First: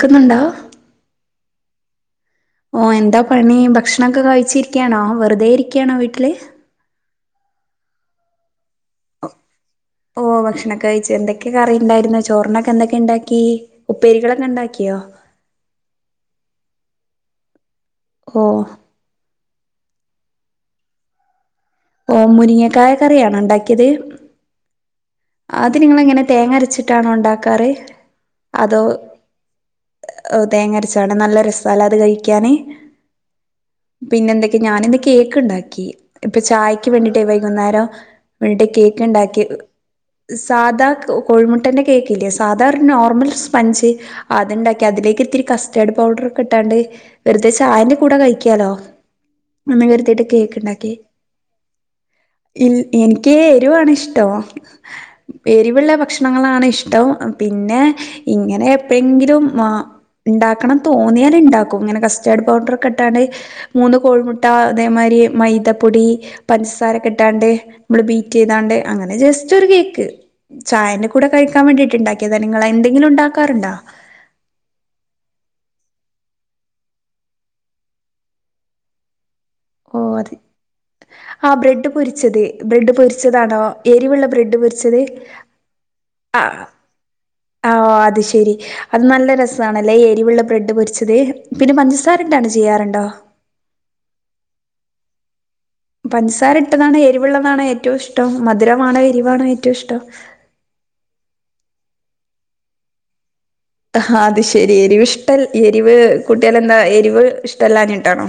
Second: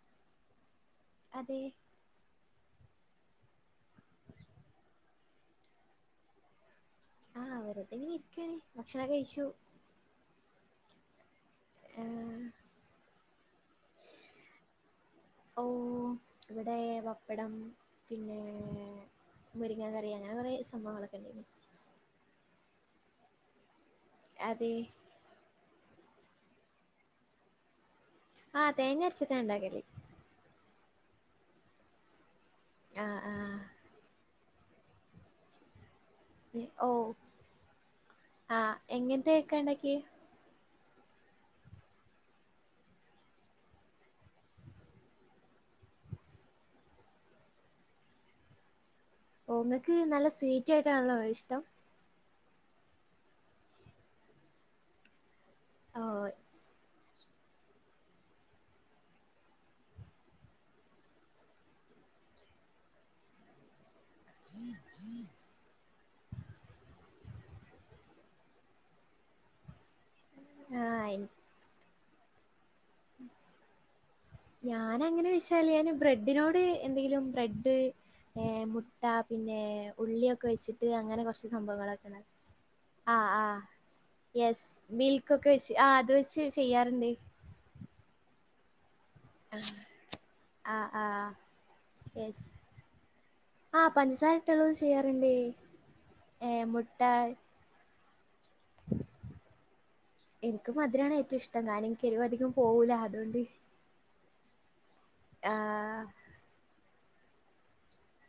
ക്ക്ന്നുണ്ടോ അതെ ഓ എന്താ പണി ഭക്ഷണൊക്കെ കഴിച്ചിരിക്കാണോ വെറുതെ ഇരിക്കാണോ വീട്ടില് ആ വെറുതെ ങ്ങനെരിക്കാണ് ഭക്ഷണം കഴിച്ചു ഓ ഭക്ഷണൊക്കെ കഴിച്ചു എന്തെ ക്കെ കറിണ്ടായിരുന്നു ഏഹ് ചോറിനൊക്കെന്തക്കെണ്ടാ ക്കി ഉപ്പേരികളൊക്കെ ണ്ടാക്ക്യോ? ഓ ഇവടെ പപ്പടം പിന്നേ ഓ മുരിങ്ങ കറി അങ്ങനെ കൊറേ സംഭവങ്ങളൊക്കെ ഇണ്ടേനി ഓ മുരിങ്ങക്കായ കറിയാണോ ഇണ്ടാ അതെ അത് നിങ്ങ എങ്ങനെ തേങ്ങരച്ചിട്ടാണോ ഉണ്ടാക്കാറ് ആ അതോ തേങ്ങ അരച്ചിട്ടാ ഇണ്ടാക്കല് ഓ, തേങ്ങ അരച്ചാണ് നല്ല രസാ ലേ അത് കഴിക്കാൻ ആ ആ പിന്നെ എന്തൊക്കെ ഞാനിന്ന് കേക്ക് ഉണ്ടാക്കി ഇപ്പൊ ചായയ്ക്ക് ഓ വേണ്ടിട്ട് വൈകുന്നേരം വേണ്ടിട്ട് ആഹ് കേക്ക് ഉണ്ടാക്കി എങ്ങനത്തെയൊക്കെ ഉണ്ടാക്കിയേ സാധാ കോഴിമുട്ടന്റെ കേക്കില്ലേ സാധാ ഒരു നോർമൽ സ്പഞ്ച് അത്ണ്ടാക്കി അതിലേക്ക് ഇത്തിരി കസ്റ്റാർഡ് പൗഡർക്കെ ഇട്ടാണ്ട് വെറുതെ ചായന്റെ കൂടെ കഴിക്കാലോ എന്ന് ഓങ്ങക്ക് കരുതിയിട്ട് നല്ല കേക്ക് സ്വീറ്റ് ഉണ്ടാക്കി ആയിട്ടാണല്ലോ ഇഷ്ടം ഇൽ എനിക്ക് എരുവാണ് ഇഷ്ടോ എരിവുള്ള ഓ ഭക്ഷണങ്ങളാണ് ഇഷ്ടം പിന്നെ ഇങ്ങനെ എപ്പോഴെങ്കിലും ഉം ഉണ്ടാക്കണം തോന്നിയാൽ ഉണ്ടാക്കും ഇങ്ങനെ കസ്റ്റേർഡ് പൗഡർക്കെ ഇട്ടാണ്ട് മൂന്നു കോഴിമുട്ട അതേമാരി മൈത പൊടി പഞ്ചസാരക്കെ ഇട്ടാണ്ട് നമ്മൾ ബീറ്റ് ചെയ്താണ്ട് അങ്ങനെ ജസ് റ്റൊരു കേക്ക് ആഹ് ചായന്റെ കൂടെ എനി കഴിക്കാൻ വേണ്ടിട്ട്ണ്ടാക്കി ക്ക്യതാണ് ഇങ്ങള് എന്തെങ്കിലും ഉണ്ടാക്കാറുണ്ടോ ഞാന അങ്ങനെ വിച്ചാല് ഞാൻ ബ്രെഡിനോട് എന്തെങ്കിലും ബ്രെഡ് ഏ മുട്ട പിന്നെ ഓ അതെ ഉള്ളിയൊക്കെ വെച്ചിട്ട് അങ്ങനെ കുറച്ച് ആ ബ്രെഡ് സംഭവങ്ങളൊക്കെയാണ് പൊരിച്ചത് ബ്രെഡ് ആ ആ പൊരിച്ചതാണോ എരിവുള്ള ബ്രെഡ് യെസ് പൊരിച്ചത് മിൽക്കൊക്കെ വെച്ച് ആ അത് വെച്ച് ആ ചെയ്യാറുണ്ട് ആഹ് അത് ശെരി അത് നല്ല രസണല്ലേ എരിവുള്ള ബ്രെഡ് ആഹ് പൊരിച്ചത് ആഹ് പിന്നെ പഞ്ചസാര യെസ് ഇട്ടാണ്ട് ചെയ്യാറുണ്ടോ ഇട്ടിട്ടുള്ളതും ചെയ്യാറണ്ട് പഞ്ചസാര ഇട്ടതാണ് എരിവെള്ളതാണ് ഏറ്റവും ഇഷ് ടം മധുരമാണോ എരിവാണോ ഏറ്റവും ഇഷ്ടം എരിവധികം പോവൂല അതോണ്ട് ഹാ അതുശരി എരിവിഷ്ടൽ എരിവ് ആഹ് കുട്ടിയാലന്താ എ വ് ഇഷ്ട്ടല്ലാഞ്ഞിട്ടാണോ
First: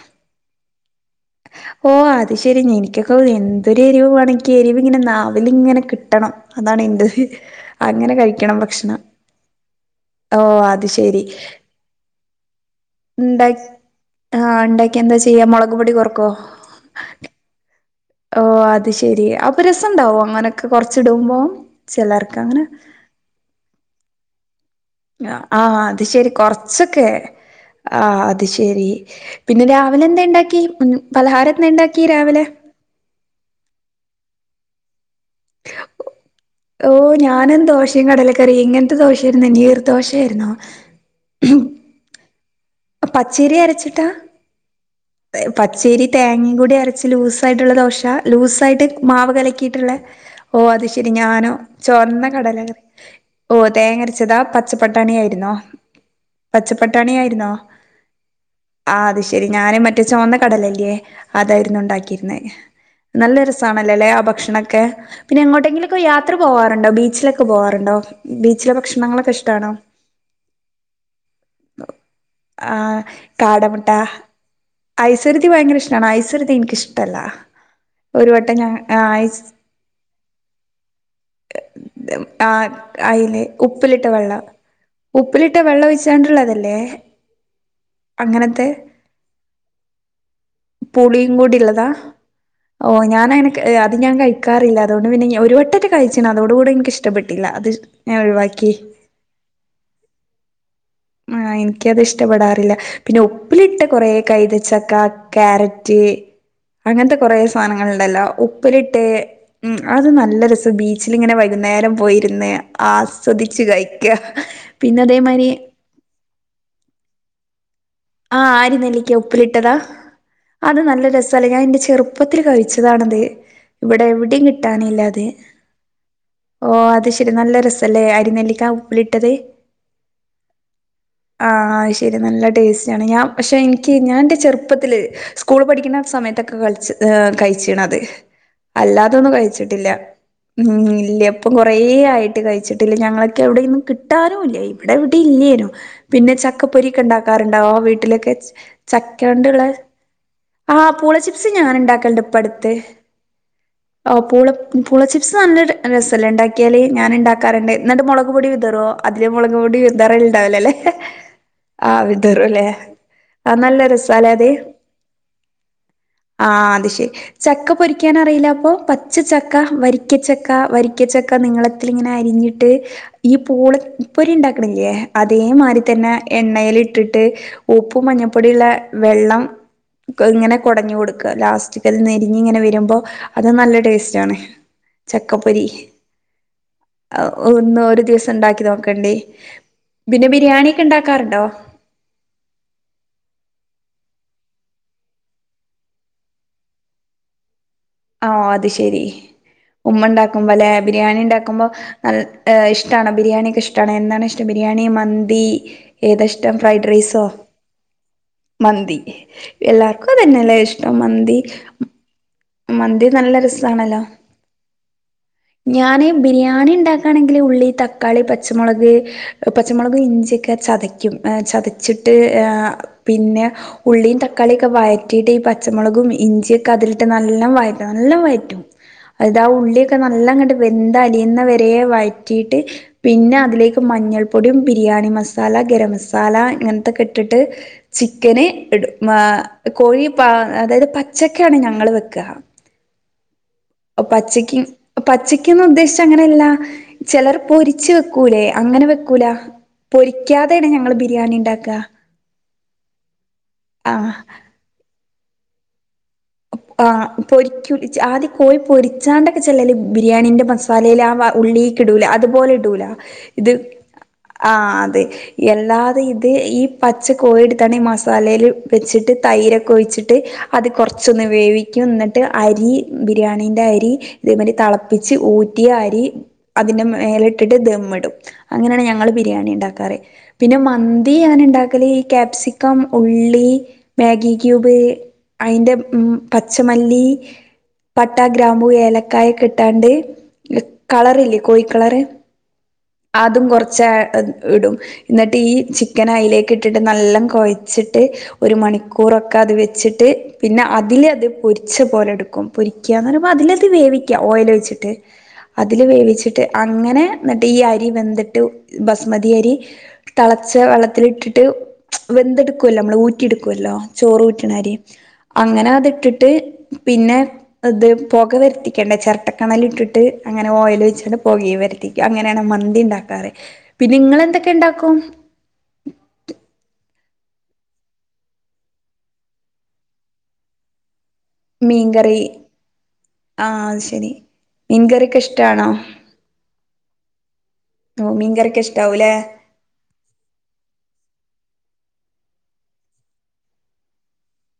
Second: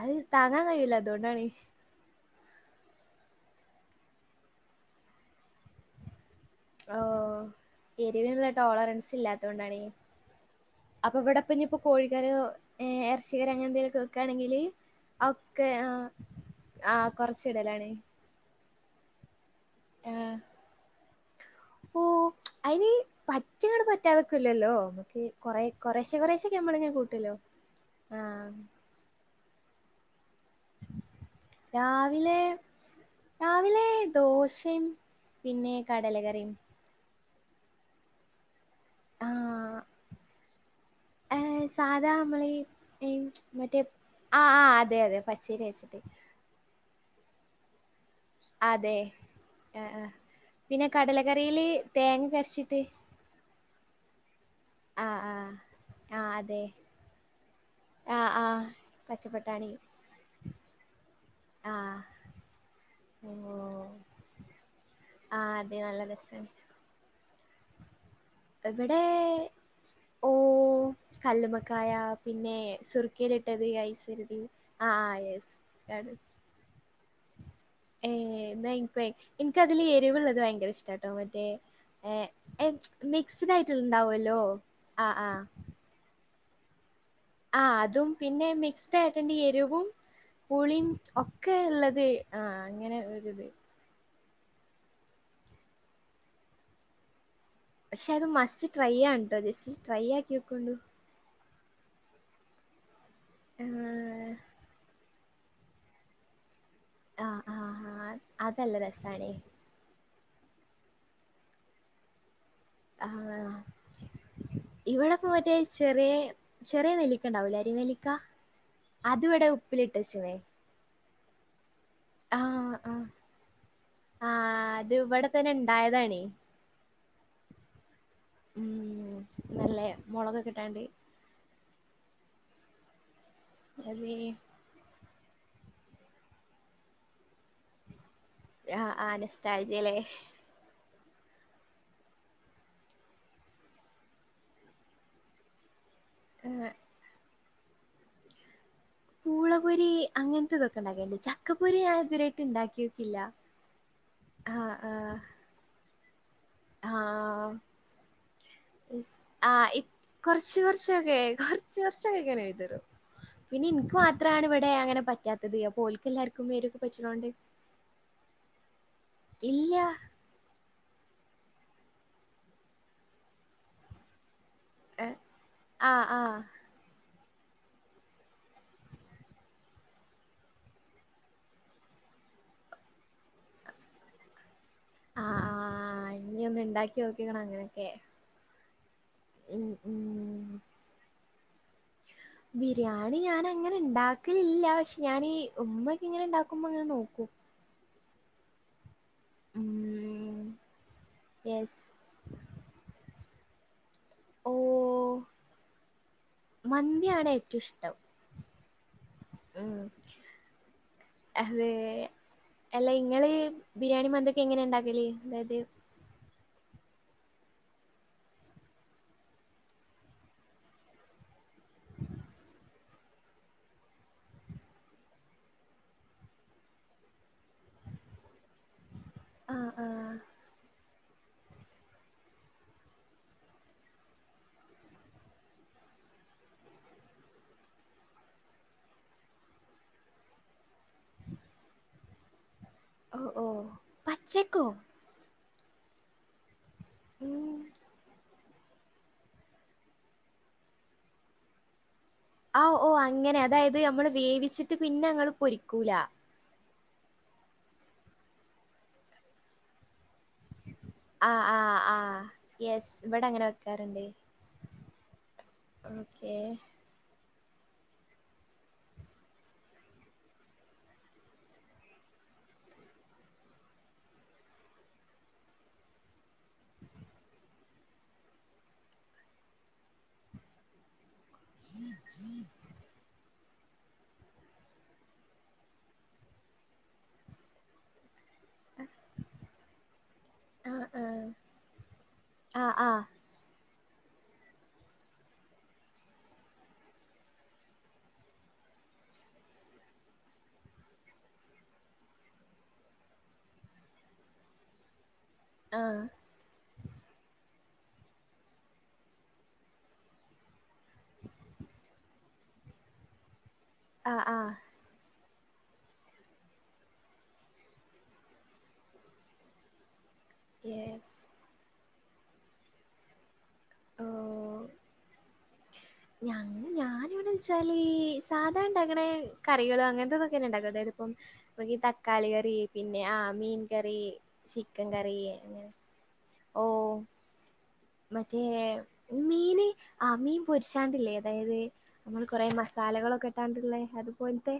അത് താങ്ങാൻ കഴിയൂല ഡോണ്ടാണ് ശരി നിൻക്കൊക്കെന്തൊരു എരിവ് വേണനിക്ക് നാവിലിങ്ങനെ കിട്ടണം അതാണ് എന്റെ ഓഹ് അങ്ങനെ എരിവിനുള്ള കഴിക്കണം ഭക്ഷണം ടോളറൻസ് ഇല്ലാത്തോണ്ടാണ് ഓ അത് ശരി ഏ എറച്ചികറി അങ്ങനെ എന്തെലൊക്കെ വെക്കാണെങ്കിൽ ഇണ്ടാക്കിയ എന്താ ചെയ്യാ ഒക്കെ മൊളക് പൊടി കൊറക്കോ ആ കൊറച്ച്ടലാണ് ഓ അത് ശെരി അപ്പൊ രസണ്ടാവോ ആഹ് അങ്ങനൊക്കെ കൊറച്ടുമ്പോ ഓ ചെലർക്കാങ്ങന ല്ലാതകൂലല്ലോ ആ അത് ശരി കൊർച്ചൊക്കെ കൂട്ടല്ലോ. ആ അത് ആഹ് ശരി പിന്നെ രാവിലെന്തെണ്ടാ കി പലഹാരന്തെണ്ടാക്യ രാവിലെ രാവിലെ ദോശയും പിന്നെ കടല കറിം ഓ ഞാനുംന്തോഷിം കടലക്കറിംയ് ട്ട് ദോശര്ന്നേങ്കി നീർ ആഹ് ദോശേർന്നോ ഏഹ് സാധാ നമ്മളീ ഈ പച്ചേരി മറ്റേ അരച്ചിട്ടാ ആഹ് ആഹ് അതെ അതെ പച്ചരി അരച്ചിട്ട് പച്ചേരി തേങ്ങയും കൂടി അര ച്ച് ലൂസ് ആയിട്ടുള്ള ദോശ ലൂസായിട്ട് അതെ മാവ് ആഹ് കലക്കിയിട്ളേ ആഹ് ഓ അത് പിന്നെ ശരി ഞാനോ കടലക്കറിയില് ചോർന്ന തേങ്ങക്കെ കടലറി അരച്ചിട്ട് ഓ തേങ്ങര [unintelligible] ച്ചപ്പട്ടാണി ആഹ് ആയിരുന്നോ ആഹ് ആഹ് അതെ പച്ചപ്പട്ടാണി ആയിരുന്നോ ആഹ് ആഹ് ആ അത് ശരി പച്ചപ്പട്ടാണി ഞാന് മറ്റേച്ചോ കടലല്ലേ അതായിരുന്നു ആഹ് ഉണ്ടാക്കിയിര്ന്നേ നല്ല ഓഹ് രസാണലല്ലേ ആ ഭക്ഷണൊക്കെ പിന്നെ ആഹ് അതെ എങ്ങോട്ടെങ്കിലൊക്കെ നല്ല യാത്ര പോവാറ്ണ്ടോ ബീച്ച്ലൊക്കെ പോവാറ്ണ്ടോ എവിടെ ഓ കല്ലുമക്കായ പിന്നെ ഏ ആ സുർക്കി ലിട്ടത് കാടമുട്ട ഐസൊരതി അ ആ ഐസുരുതി യെസ് ഭയങ്കര ഇഷ്ടാണ് ഐസുരുതി എനിക്കിഷ്ടല്ല ഏ ഒരു വട്ടം ഞാൻ ആ ന്നഇൻക്കയ് ഐസ് ഇൻക്കതില് എരിവ്ള്ളത് ഭയങ്കര ഇഷ്ടാട്ടോ മറ്റേ ഏ ആ അയില് ഉപ്പിലിട്ട വെള്ളം ആ ആ ഉപ്പിലിട്ട വെള്ളൊയ്ച്ച [unintelligible] ആ അതും പിന്നെ മിക്സ്ഡ് ആയിട്ണ്ട് എരിവും പുളിയും കൂടി ഒക്കെള്ളത് ഉള്ളതാ ആ അങ്ങനെ ഒരുത് ക്കറിയ്ല്ല അതുകൊണ്ട് പിന്നെ ഞാ ഒരു വട്ടൊക്കെ കഴ്ച്ച്ണ് അതോടുകൂടി എനികിഷ്ടപെ പശേ അത് മസ്റ്റ് ട്രൈ ആണ്ട്ടോ ചേച്ചി ട്രൈയക്കി [unintelligible] ആ എനിക്കത് ഇഷ്ടപെടാറില്ല പിന്നെ ആ ഉപ്പിലിട്ട കൊറേ കൈതച്ചക്ക ക്യാരറ്റ് അങ്ങൻത്തെ ആ കൊറേ ആ ആ, സാനങ്ങളുണ്ടല്ലോ അതല്ല ഉപ്പിലിട്ടേ രസാണേ ഉം അത് നല്ല നല്ല രസം ബീച്ചിലിങ്ങനെ വൈകുന്നേരം പോയിര്ന്ന് ആ ആസ്വദിച് കൈക്കാ പിന്നേ ഇവിടെപ്പോ തേമായ്രി മറ്റേ ചെറിയ ചെറിയ നെല്ലിക്കണ്ടാവൂല്ലെ അരി നെല്ലി ആ ആരിനെല്ലിക്ക ഉപ്പിലിട്ടതാ അത് നല്ല രസാ [unintelligible] ഞാ ന്റെച്ച് ആ ചെറുപ്പത്തില് ആ കയിച്ചതാണത് ഇവിടെ ആ എവിടേം അത് കിട്ടാനില്ലത് ഇവിടെ തന്നെ ഇണ്ടായതാണേ ഓ അത് ശെരി നല്ല രെസല്ലേ അരിനെല്ലിക്ക ഉം ഉപ്പിലിട്ടത് നല്ല മുളകൊക്കെ ഇട്ടാണ്ട് ആഹ് ആ ശെരി നല്ല ടേസ് റ്റാണ് ഞാ പഷേ എന്ക്ക് അത് ഞാ എന്റെ ചെറുപ്പത്തില് സ്കൂള് പഠിക്കുന്ന സമയത്തൊക്കെ കളിച്ച് കൈച്ചിണത് ആ ആ അല്ലാതൊന്നും കൈച്ചിട്ടില്ല നൊസ്റ്റാൾജിയല്ലേ ഉം ഇല്യ ഇപ്പം കൊറേ ആയിട്ട് കൈച്ചിട്ടില്ല ഞങ്ങകെവിടേന്നും കിട്ടാനുവില്ല ഇവിടെവിടേം ഇല്ല്യേനു പിന്നെ ആ ചക്കപൊരിയ്ക്കെ ഇണ്ടാക്ക് പറഞ്ഞു ആ വീട്ടിലൊക്കെ വെച് ചക്കയൊണ്ടിളെ പൂളപൊരി അങ്ങനത്തെ ആ ഇതൊക്കെ പൂള ഉണ്ടാക്കലുണ്ട് ചിപ്സ് ചക്കപ്പൊരി ഞാൻ ഞാനിണ്ടാക്കണ്ട് ഇതുവരെയായിട്ട് ഇപ്പടുത് ഉണ്ടാക്കി നോക്കില്ല ആ പൂള് പുളി ചിപ്സ് [unintelligible] അനസ് ല്ലാം ഇണ്ടാക്കിയാല് ആ ഞാനിണ്ടാകാറിണ്ട് എന്നിട്ട് മൊളക് പൊടി വിതറ്വോ ഇസ്- അതില് ആ മൊളകുപൊടി ഇ കുറച്ച് വിതറുണ്ടാവില്ലല്ലെ കുറച്ചൊക്കെ കുറച്ച് ആഹ് കുറച്ചൊക്കെ ഇങ്ങനെ തരും അല്ലേ എഴുതരും ആ പിന്നെ നല്ല ഇൻക്ക് രസാല്ലെ മാത്രാണ് അത് ഇവിടെ അങ്ങനെ പറ്റാത്തത് അപ്പൊ ഓൽക്കെല്ലാർക്കും ആ മേരിയൊക്കെ അത്ശെരി പറ്റ്ണോണ്ട് ചക്ക പൊരിക്കാനറിയില്ലപ്പോ പച്ചച്ചക്ക ഇല്ല വരിക്കച്ചക്ക വരിക്കച്ച ക്കെ നിങ്ങളത്തിലിങ്ങനെ അരിഞ്ഞിട്ട് ഈ പൂള ഉപ്പൊരി ഇണ്ടാ കാണില്ല്യെ ഏഹ് അതേ മാരി ആഹ് തന്നെ ആഹ് എണ്ണേലിട്ട് ട്ട് ഉപ്പും മഞ്ഞപ്പൊടിയ്ള്ള വെള്ളം ക് ഇങ്ങനെ കൊടഞ് കൊട്ക്ക ലാസ്റ്റ് ക് നെരിഞ്ഞിങ്ങനെ വരുമ്പോ അത് നല്ല ടെസ്റ്റാണ്. ആഹ് ചക്കപ്പൊരി ആഹ് ഇനി ഒന്ന് ഇണ്ടാക്കി ആ നോക്കിക്കണം ഒന്ന് അങ്ങനൊക്കെ ഒരു ദിവസിണ്ടാക്കി നോക്കാം [unintelligible] ഉം ഉം പിന്നെ ബിരിയാണിയ്ക്കെ ഇണ്ടാക്കാറുണ്ടോ ബിരിയാണി ഞാനങ്ങനെ ഇണ്ടാക്കലില്ല പക്ഷെ ഞാനീ ഉമ്മയ്ക്കിങ്ങനെ ഇണ്ടാക്കുമ്പോ ഇങ്ങനെ നോക്കും. ആ അത് ശെരി ഉമ്മ ഉം ഉണ്ടാക്കുബല്ലെ ബിരിയാണി ഇണ്ടാക്കുമ്പോ യെസ് നല്ല ഇഷ്ടാണ് ബിരിയാണി [unintelligible] ട്ടാണ് എന്താണ് ഇഷ്ടം ബിരിയാണി ഓഹ് മന്തി ഏതാ ഇഷ്ടം ഫ്രൈഡ്രൈസോ മന്തിയാണ് ഏറ്റവും ഇഷ്ടം മന്തി ഉം എല്ലാർക്കും അതെന്നെല്ലെ ഇഷ്ടം മന്തി അത് അല്ല മന്തി ഇങ്ങള് നല്ല രസാണല്ലോ ബിരിയാണിം മന്തിക്കെ എങ്ങനെ ഇണ്ടാക്കല് അതായത് ഞാന് ബിരിയാണി ഇണ്ടാക്കാണെങ്കില് ഉള്ളി, തക്കാളി, പച്ചമോളക്, പച്ചമോളകും, ഇഞ്ചിയൊക്കെ ചതയ്ക്കും ഏ ചതച്ച്ട്ട് ഏ പിന്നെ ഉള്ളിയും, തക്കാളിക്കെ വയറ്റിട്ട് ഈ പച്ചമോളകും ഇഞ്ചിക്കെ അതിൽ നല്ലോം വയറ്റണം നല്ലോം വയറ്റും അത് ആ ആഹ് ഉള്ളിയൊക്കെ ആഹ് നല്ലാം വെന്ത് ദ് അലിയ്ന്ന വരെ വയറ്റിട്ട് പിന്നെ അതിലേക്ക് മഞ്ഞൾ പൊടിം, ബിരിയാണി മസാല, ഗരം മസാല ഇങ്ങൻത്തോ ഇട്ട്ട്ട് ചിക്കന് ഇടും ഏ കോഴി പാ അതായത് പച്ചക്കാണ് ഞാ ങ്ങള് വെക്ക ഓഹ് ഓഹ് പച്ചക്കും പച്ചക്കോ പച്ച ക്കെന്ന് ഉദ്ദേശിച്ച അങ്ങനെല്ല ചെലർ ഉം പൊരിച്ച് വെക്കൂലേ അങ്ങനെ വെക്കൂല പൊരിക്കാതെണ് ഞങ്ങള് ബിരിയാണി ഇണ്ടാക്ക ആഹ് ഓ അങ്ങനെ അതായത് നമ്മള് വേവിച്ചിട്ട് പിന്നെ ങ്ങള് പൊരിക്കൂല ആഹ് പൊരിക്കൂല് ച്ച് ആദ്യ കോയി പൊരിച്ചാണ്ടൊക്കെ ചെലര് ബിരിയാണീന്റെ മസ് സാലേല് ആ വ ഉള്ളിക്കിടൂല്ല അതുപോലെ ഇടൂല യെസ് ഇവിടെ അങ്ങനെ ഇത് വെക്കാറുണ്ട് ആ അതെ എല്ലാതെ ഇത് ഓക്കെ ഈ പച്ച കോഴിയ്യെടുത്താണ്ട് ഈ മസാലേല് വെച്ചിട്ട് തൈരൊക്കെ ഒഴിച്ചിട്ട് അത് കൊർ ച്ചൊന്ന് വേവിക്കും എന്നിട്ട് അരി ബിരിയാണിന്റെ അരി ഇതേമാരി തളപ്പിച്ച് ഊറ്റിയ അരി അതിന്റെ മേലേ ഇട്ടിട്ട് ധം ഇടും അങ്ങനെണ് ഞങ്ങള് ബിരിയാണി ഇണ്ടാക്കാറ് പിന്നെ മൻ തി എങ്ങനെ ഇണ്ടാക്കല് ഈ ക്യാപ്സിക്കം ഉള്ളി മ്യാ ഗി ക്യൂബ് അയിൻ്റെ ഉം പച് ട്ട ഗ്രാമ്പു ഏലക്കായക്ക്ട്ടാണ്ട് ആ കളറില്ലേ കോഴി കളറ് ആ ആ ആ അതും കൊറ ച്ച് അം ഇടും എന്നിട്ട് ഈ ചിക്കനയിലേകിട്ടിട്ട് നല്ലം കൊയച്ചിട്ട് ഒരു മണിക്കൂറോക്കെ അത് വെച്ചിട്ട് പിന്നെ അതിലത് പൊരിച്ച പോലെ എടുക്കും പൊരിക്ക്യന്ന് പറയുമ്പ അതിലത് വേവിക്ക്യ ഓയിലൊയിച്ചിട്ട്- അതില് വേവിച്ചിട്ട് അ അങ്ങനെ എന്നിട്ട് ഈ അരി വെന്തിട്ട് ബസ്മതി അരി തെളച്ച വെളളത്തിലിട്ടിട്ട് വെന്തേടുക്കുമല്ലോ നമ്മള് ഊറ്റി എടു ക്കുല്ലോ ആ ആ ചോറ് ആ ഉറ്റണ അരി. അങ്ങനെ അതിട്ടിട്ട് പിന്നെ ഇത് പോക വരുത്തിക്കണ്ടെ ചെരട്ടക്കനലിട്ടിട്ട്. അങ്ങനെ ഓയില് യെസ് വെച്ചണ്ട് പോകയും വരെ ക്ക് അങ്ങനെയാണ് മന്തി ഇണ്ടാക്കാറ്. പിന്നെ ഇങ്ങളെന്തെക്കെ ഇണ്ടാക്കും? ഞങ്ങ് ഞാനിവിടെ വെച്ചാല് സാധ ഉണ്ടാക്കുന്ന കറികള് അങ്ങനത്തെതൊക്കെ ഞാൻ ഉണ്ടാക്കും അതായത് അപ്പം നമ്മക്കീ മീൻകറി തക്കാളി കറി പിന്നെ ആഹ് മീൻ അത് കറി ശരി ചിക്കൻ കറി മീൻകറിയൊക്കെ അങ്ങനെ ഇഷ്ടാണോ ഓ ഓ മറ്റേ മീൻകറിയൊക്കെ ഇഷ്ടാവൂല്ലേ മീന് ആ മീൻ പൊരിച്ചാണ്ടില്ലേ അതായത് നമ്മള് കൊറേ മസാലകളൊക്കെ ഇട്ടാണ്ടുള്ളേ അത് പോല്ത്തെ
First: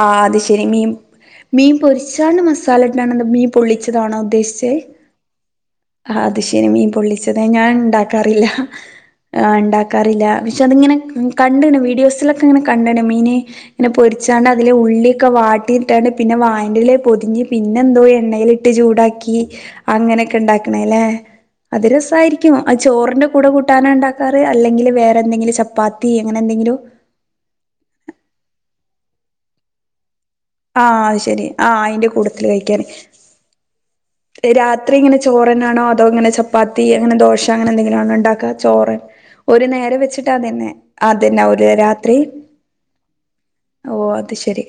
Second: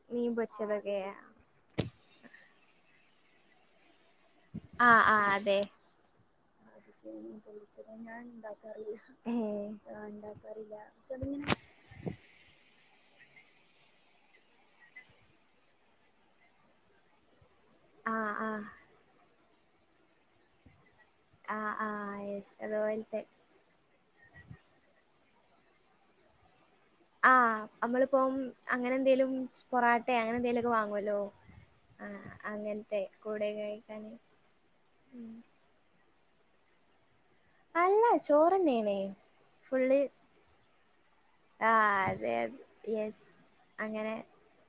ആ അത് ശരി മീൻ മീൻ പൊരിച്ചാണ്ട് മസാല [unintelligible] മീൻ പൊള്ളിച്ച താണോ ഉദ്ദേശിച്ചേ ആഹ് ആഹ് അതെ ആ അത് ശരി മീൻ പൊള്ളിച്ചത് ഞാൻ ഉണ്ടാക്കാറില്ല ആ ഏഹ് ഉണ്ടാക്കാറില്ല പക്ഷെ അതിങ്ങനെ കണ്ടണ് വീഡിയോസിലൊക്കെ ഇങ്ങനെ കണ്ടണ് മീന് ഇങ്ങനെ പൊരിച്ചാണ്ട് അതില് ഉള്ളിയൊക്കെ വാട്ടിയിട്ടാണ്ട് പിന്നെ വായൻ്റിതില് പൊതിഞ്ഞ് പിന്നെ എന്തോ ആഹ് ആഹ് എണ്ണയിലിട്ട് ചൂടാക്കി. അങ്ങനെയൊക്കെ ഉണ്ടാക്കി. ആണല്ലേ ആഹ് അത് ആഹ് യെസ് രസമായിയിരിക്കുമോ ആ അതുപോലത്തെ ചോറിന്റെ കൂടെ കൂട്ടാന ഉണ്ടാക്ക [unintelligible] അല്ലെങ്കിൽ വേറെ എന്തെങ്കിലും ചപ്പാത്തി അങ്ങനെ എന്തെങ്കിലും ആ നമ്മളിപ്പം അങ്ങനെ എന്തേലും പൊറ മട്ടെ അങ്ങനെ എന്തേലുമൊക്കെ ആഹ് വാങ്ങല്ലോ അത് ശരി ആഹ് ആ അയിന്റെ കൂട്ടത്തില് കഴിക്കാന് അങ്ങനത്തെ കൂടെ കഴിക്കാന രാത്രി ഇങ്ങനെ ചോറനാണോ അതോ അങ്ങനെ ചപ്പാത്തി അങ്ങനെ അങ്ങനെ ന്തെകിലം അല്ല ആണോ ഉണ്ടാകുക ചോറു ചോറന്നെയാണ് ഒരു നേരം ഫുള്ള് വെച്ചിട്ട് തുതന്നെ അത് തന്നെ ആഹ് രാത്രി അതെ യെസ് ഓ അങ്ങനെ അത് ശരി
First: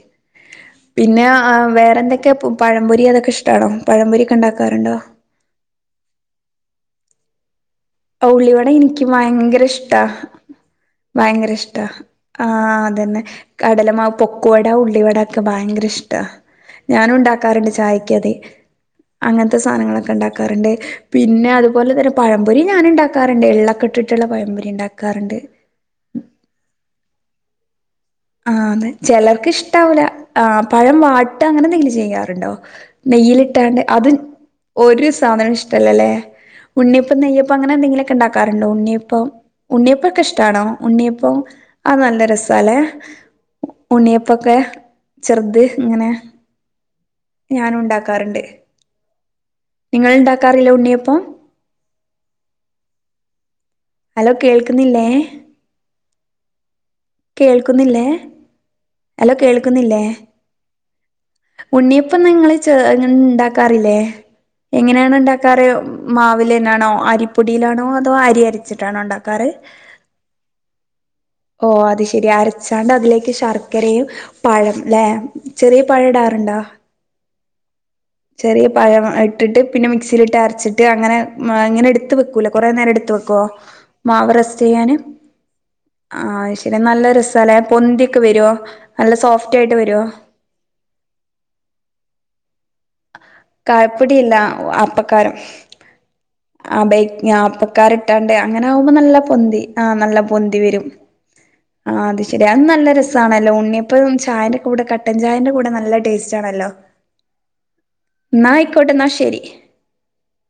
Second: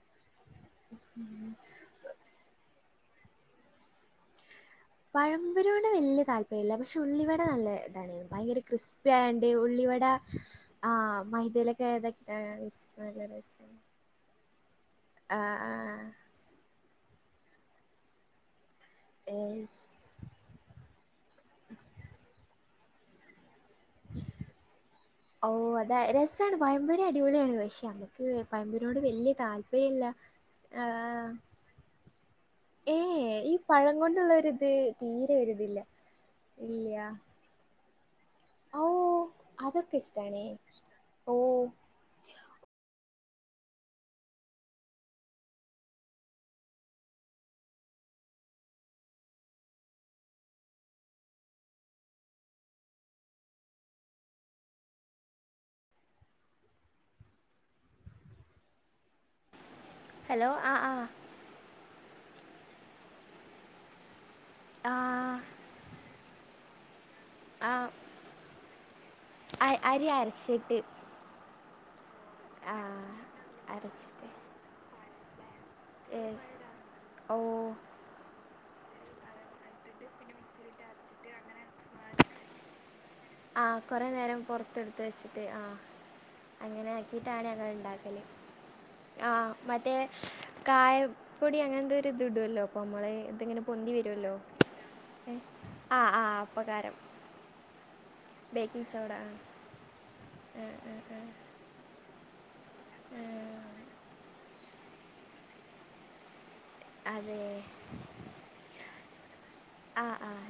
പിന്നെ ആ വേറെ എന്തൊക്കെയാ [unintelligible] പമ്പൊരി അതൊ ഇഷ്ടണോ പഴ്മ്പൊരി കണ്ട പഴമ്പരോടെ വല്യ താല്പര്യമില്ല പക്ഷെ ഉള്ളിവട നല്ലേ ഉള്ളിവട എനിക്ക് ഭയങ്കര ഇഷ്ടാ ആ ഭയങ്കര ഇഷ്ടാ മൈദയിലൊക്കെ ആ അതന്നെ കടലമാ പൊക്കുവട ഉള്ളിവട ഒക്കെ ഭയങ്കര ഇഷ്ടാ ഞാന ഉണ്ടാക്കാറുണ്ട് ചായക്കദേ അങ്ങനത്തെ സാധനങ്ങളൊക്കെ ഉണ്ടാക്കാറുണ്ട് പിന്നെ അതുപോലെ തന്നെ പഴംപൊരി ഞാൻ ഉണ്ടാക്കാറുണ്ട് എള്ള ട്ടിട്ടുള്ള പയംപൊരി ഉണ്ടാക്കാറുണ്ട് ടിപൊളിയാണ് പക്ഷേ ആ അതെ ചിലർക്ക് ഇഷ്ടാവൂല ആ പഴം വാട്ട് അങ്ങനെ എന്തെങ്കിലും ചെയ്യാറ് ഏ [unintelligible] നെയ്യിൽ ഈ ഇട്ടാണ്ട് പഴം അതും കൊണ്ടുള്ള ഒരു ഇത് ഒരു തീരെ സാധന ഒരു ഇതില്ല ഇഷ്ടല്ലല്ല ഇല്ല ഉണ്ണിഅപ്പം നെയപ്പം അങ്ങന എന്തേ ണ്ടാക്ക ക്കാറണ്ട് ഓ ഉണ്ണിയപ്പം അതൊക്കെ ഉണ്ണിയപ്പ ഒക്കെ ഇഷ്ടാണേ ഇഷ്ടമാണോ ഉണ്ണിയപ്പ ഓ ആ നല്ല രസല്ലേ ഉണ്ണിയപ്പൊക്കെ ചെറുത് ഇങ്ങനെ ഞൻ ഉണ്ടാക്കാറുണ്ട് നിങ്ങൾ ഉണ്ടാക്കാറില്ല ഉണ്ണിയപ്പം ഹലോ കേൾക്കുന്നില്ലേ കേൾക്കുന്നില്ലേ ഹലോ കേൾ ഹലോ ആ ആ ഉണ്ണിയപ്പൊ നിങ്ങള് ഇണ്ടാക്കാറില്ലേ ആ എങ്ങനെയാണ് ഉണ്ടാക്കാറ് മാ [unintelligible] ണോ ആ, പ്പൊടിയിലാണോ അതോ അരി അരച്ചിട്ടാണോ ഉണ്ടാക്കാറ് അ- അരി അരച്ചിട്ട് ഓ അത ശരി ആ അരച്ചാണ്ട് അതിലേക്ക് ഷർ് ക്കറ ഉം അരച്ചിട്ട് പഴംല്ലേ ചെറിയ ഏ പഴടാറുണ്ടാ ഓ ചെറിയ പഴം ഇട്ടിട്ട് പിന്നെ മിക്സിയിലിട്ട് അരച്ചിട്ട് അങ്ങനെ ഇങ്ങനെ എടുത്ത് വെക്കില്ലേ കുറെേ നേരം എടുത്ത് വയ്ക്കും. ആ കുറേ മാവ് നേരം റസ്റ്റ് ചെയ്യാന് പുറത്തെടുത്ത് വെച്ചിട്ട് ആ ആഹ ശരി അങ്ങനെ നല്ല രസല്ലേ പൊന്തിക്കെ വരുവോ ആഹ മറ്റേ കായപ്പൊടി അങ്ങനന്തോ ഒരു ഇത് ഇടുവല്ലോ അപ്പ നമ്മള് ഇതിങ്ങനെ പൊന്നി വരുമല്ലോ കായപ്പൊടിയല്ല അപ്പക്കാരം ആ ആഹ അപകാരം പണ്ട് അങ്ങനെ ആകുമ്പോ നല്ല പൊന്തി ആ നല്ല പൊന്തി ആ വരും ആ ആ ആ ആ അത് ശരി അത് നല്ല രസമാണല്ലോ ആ ഉണ്ണിയപ്പം ചായൻ്റെ കൂടെ കട്ടൻ ചായേൻ്റെ കൂടെ നല്ല ടേസ്റ്റ് ആണല്ലോ അതെ എന്നാ ആയിക്കോട്ടെ എന്നാശരി ആഹ ആഹ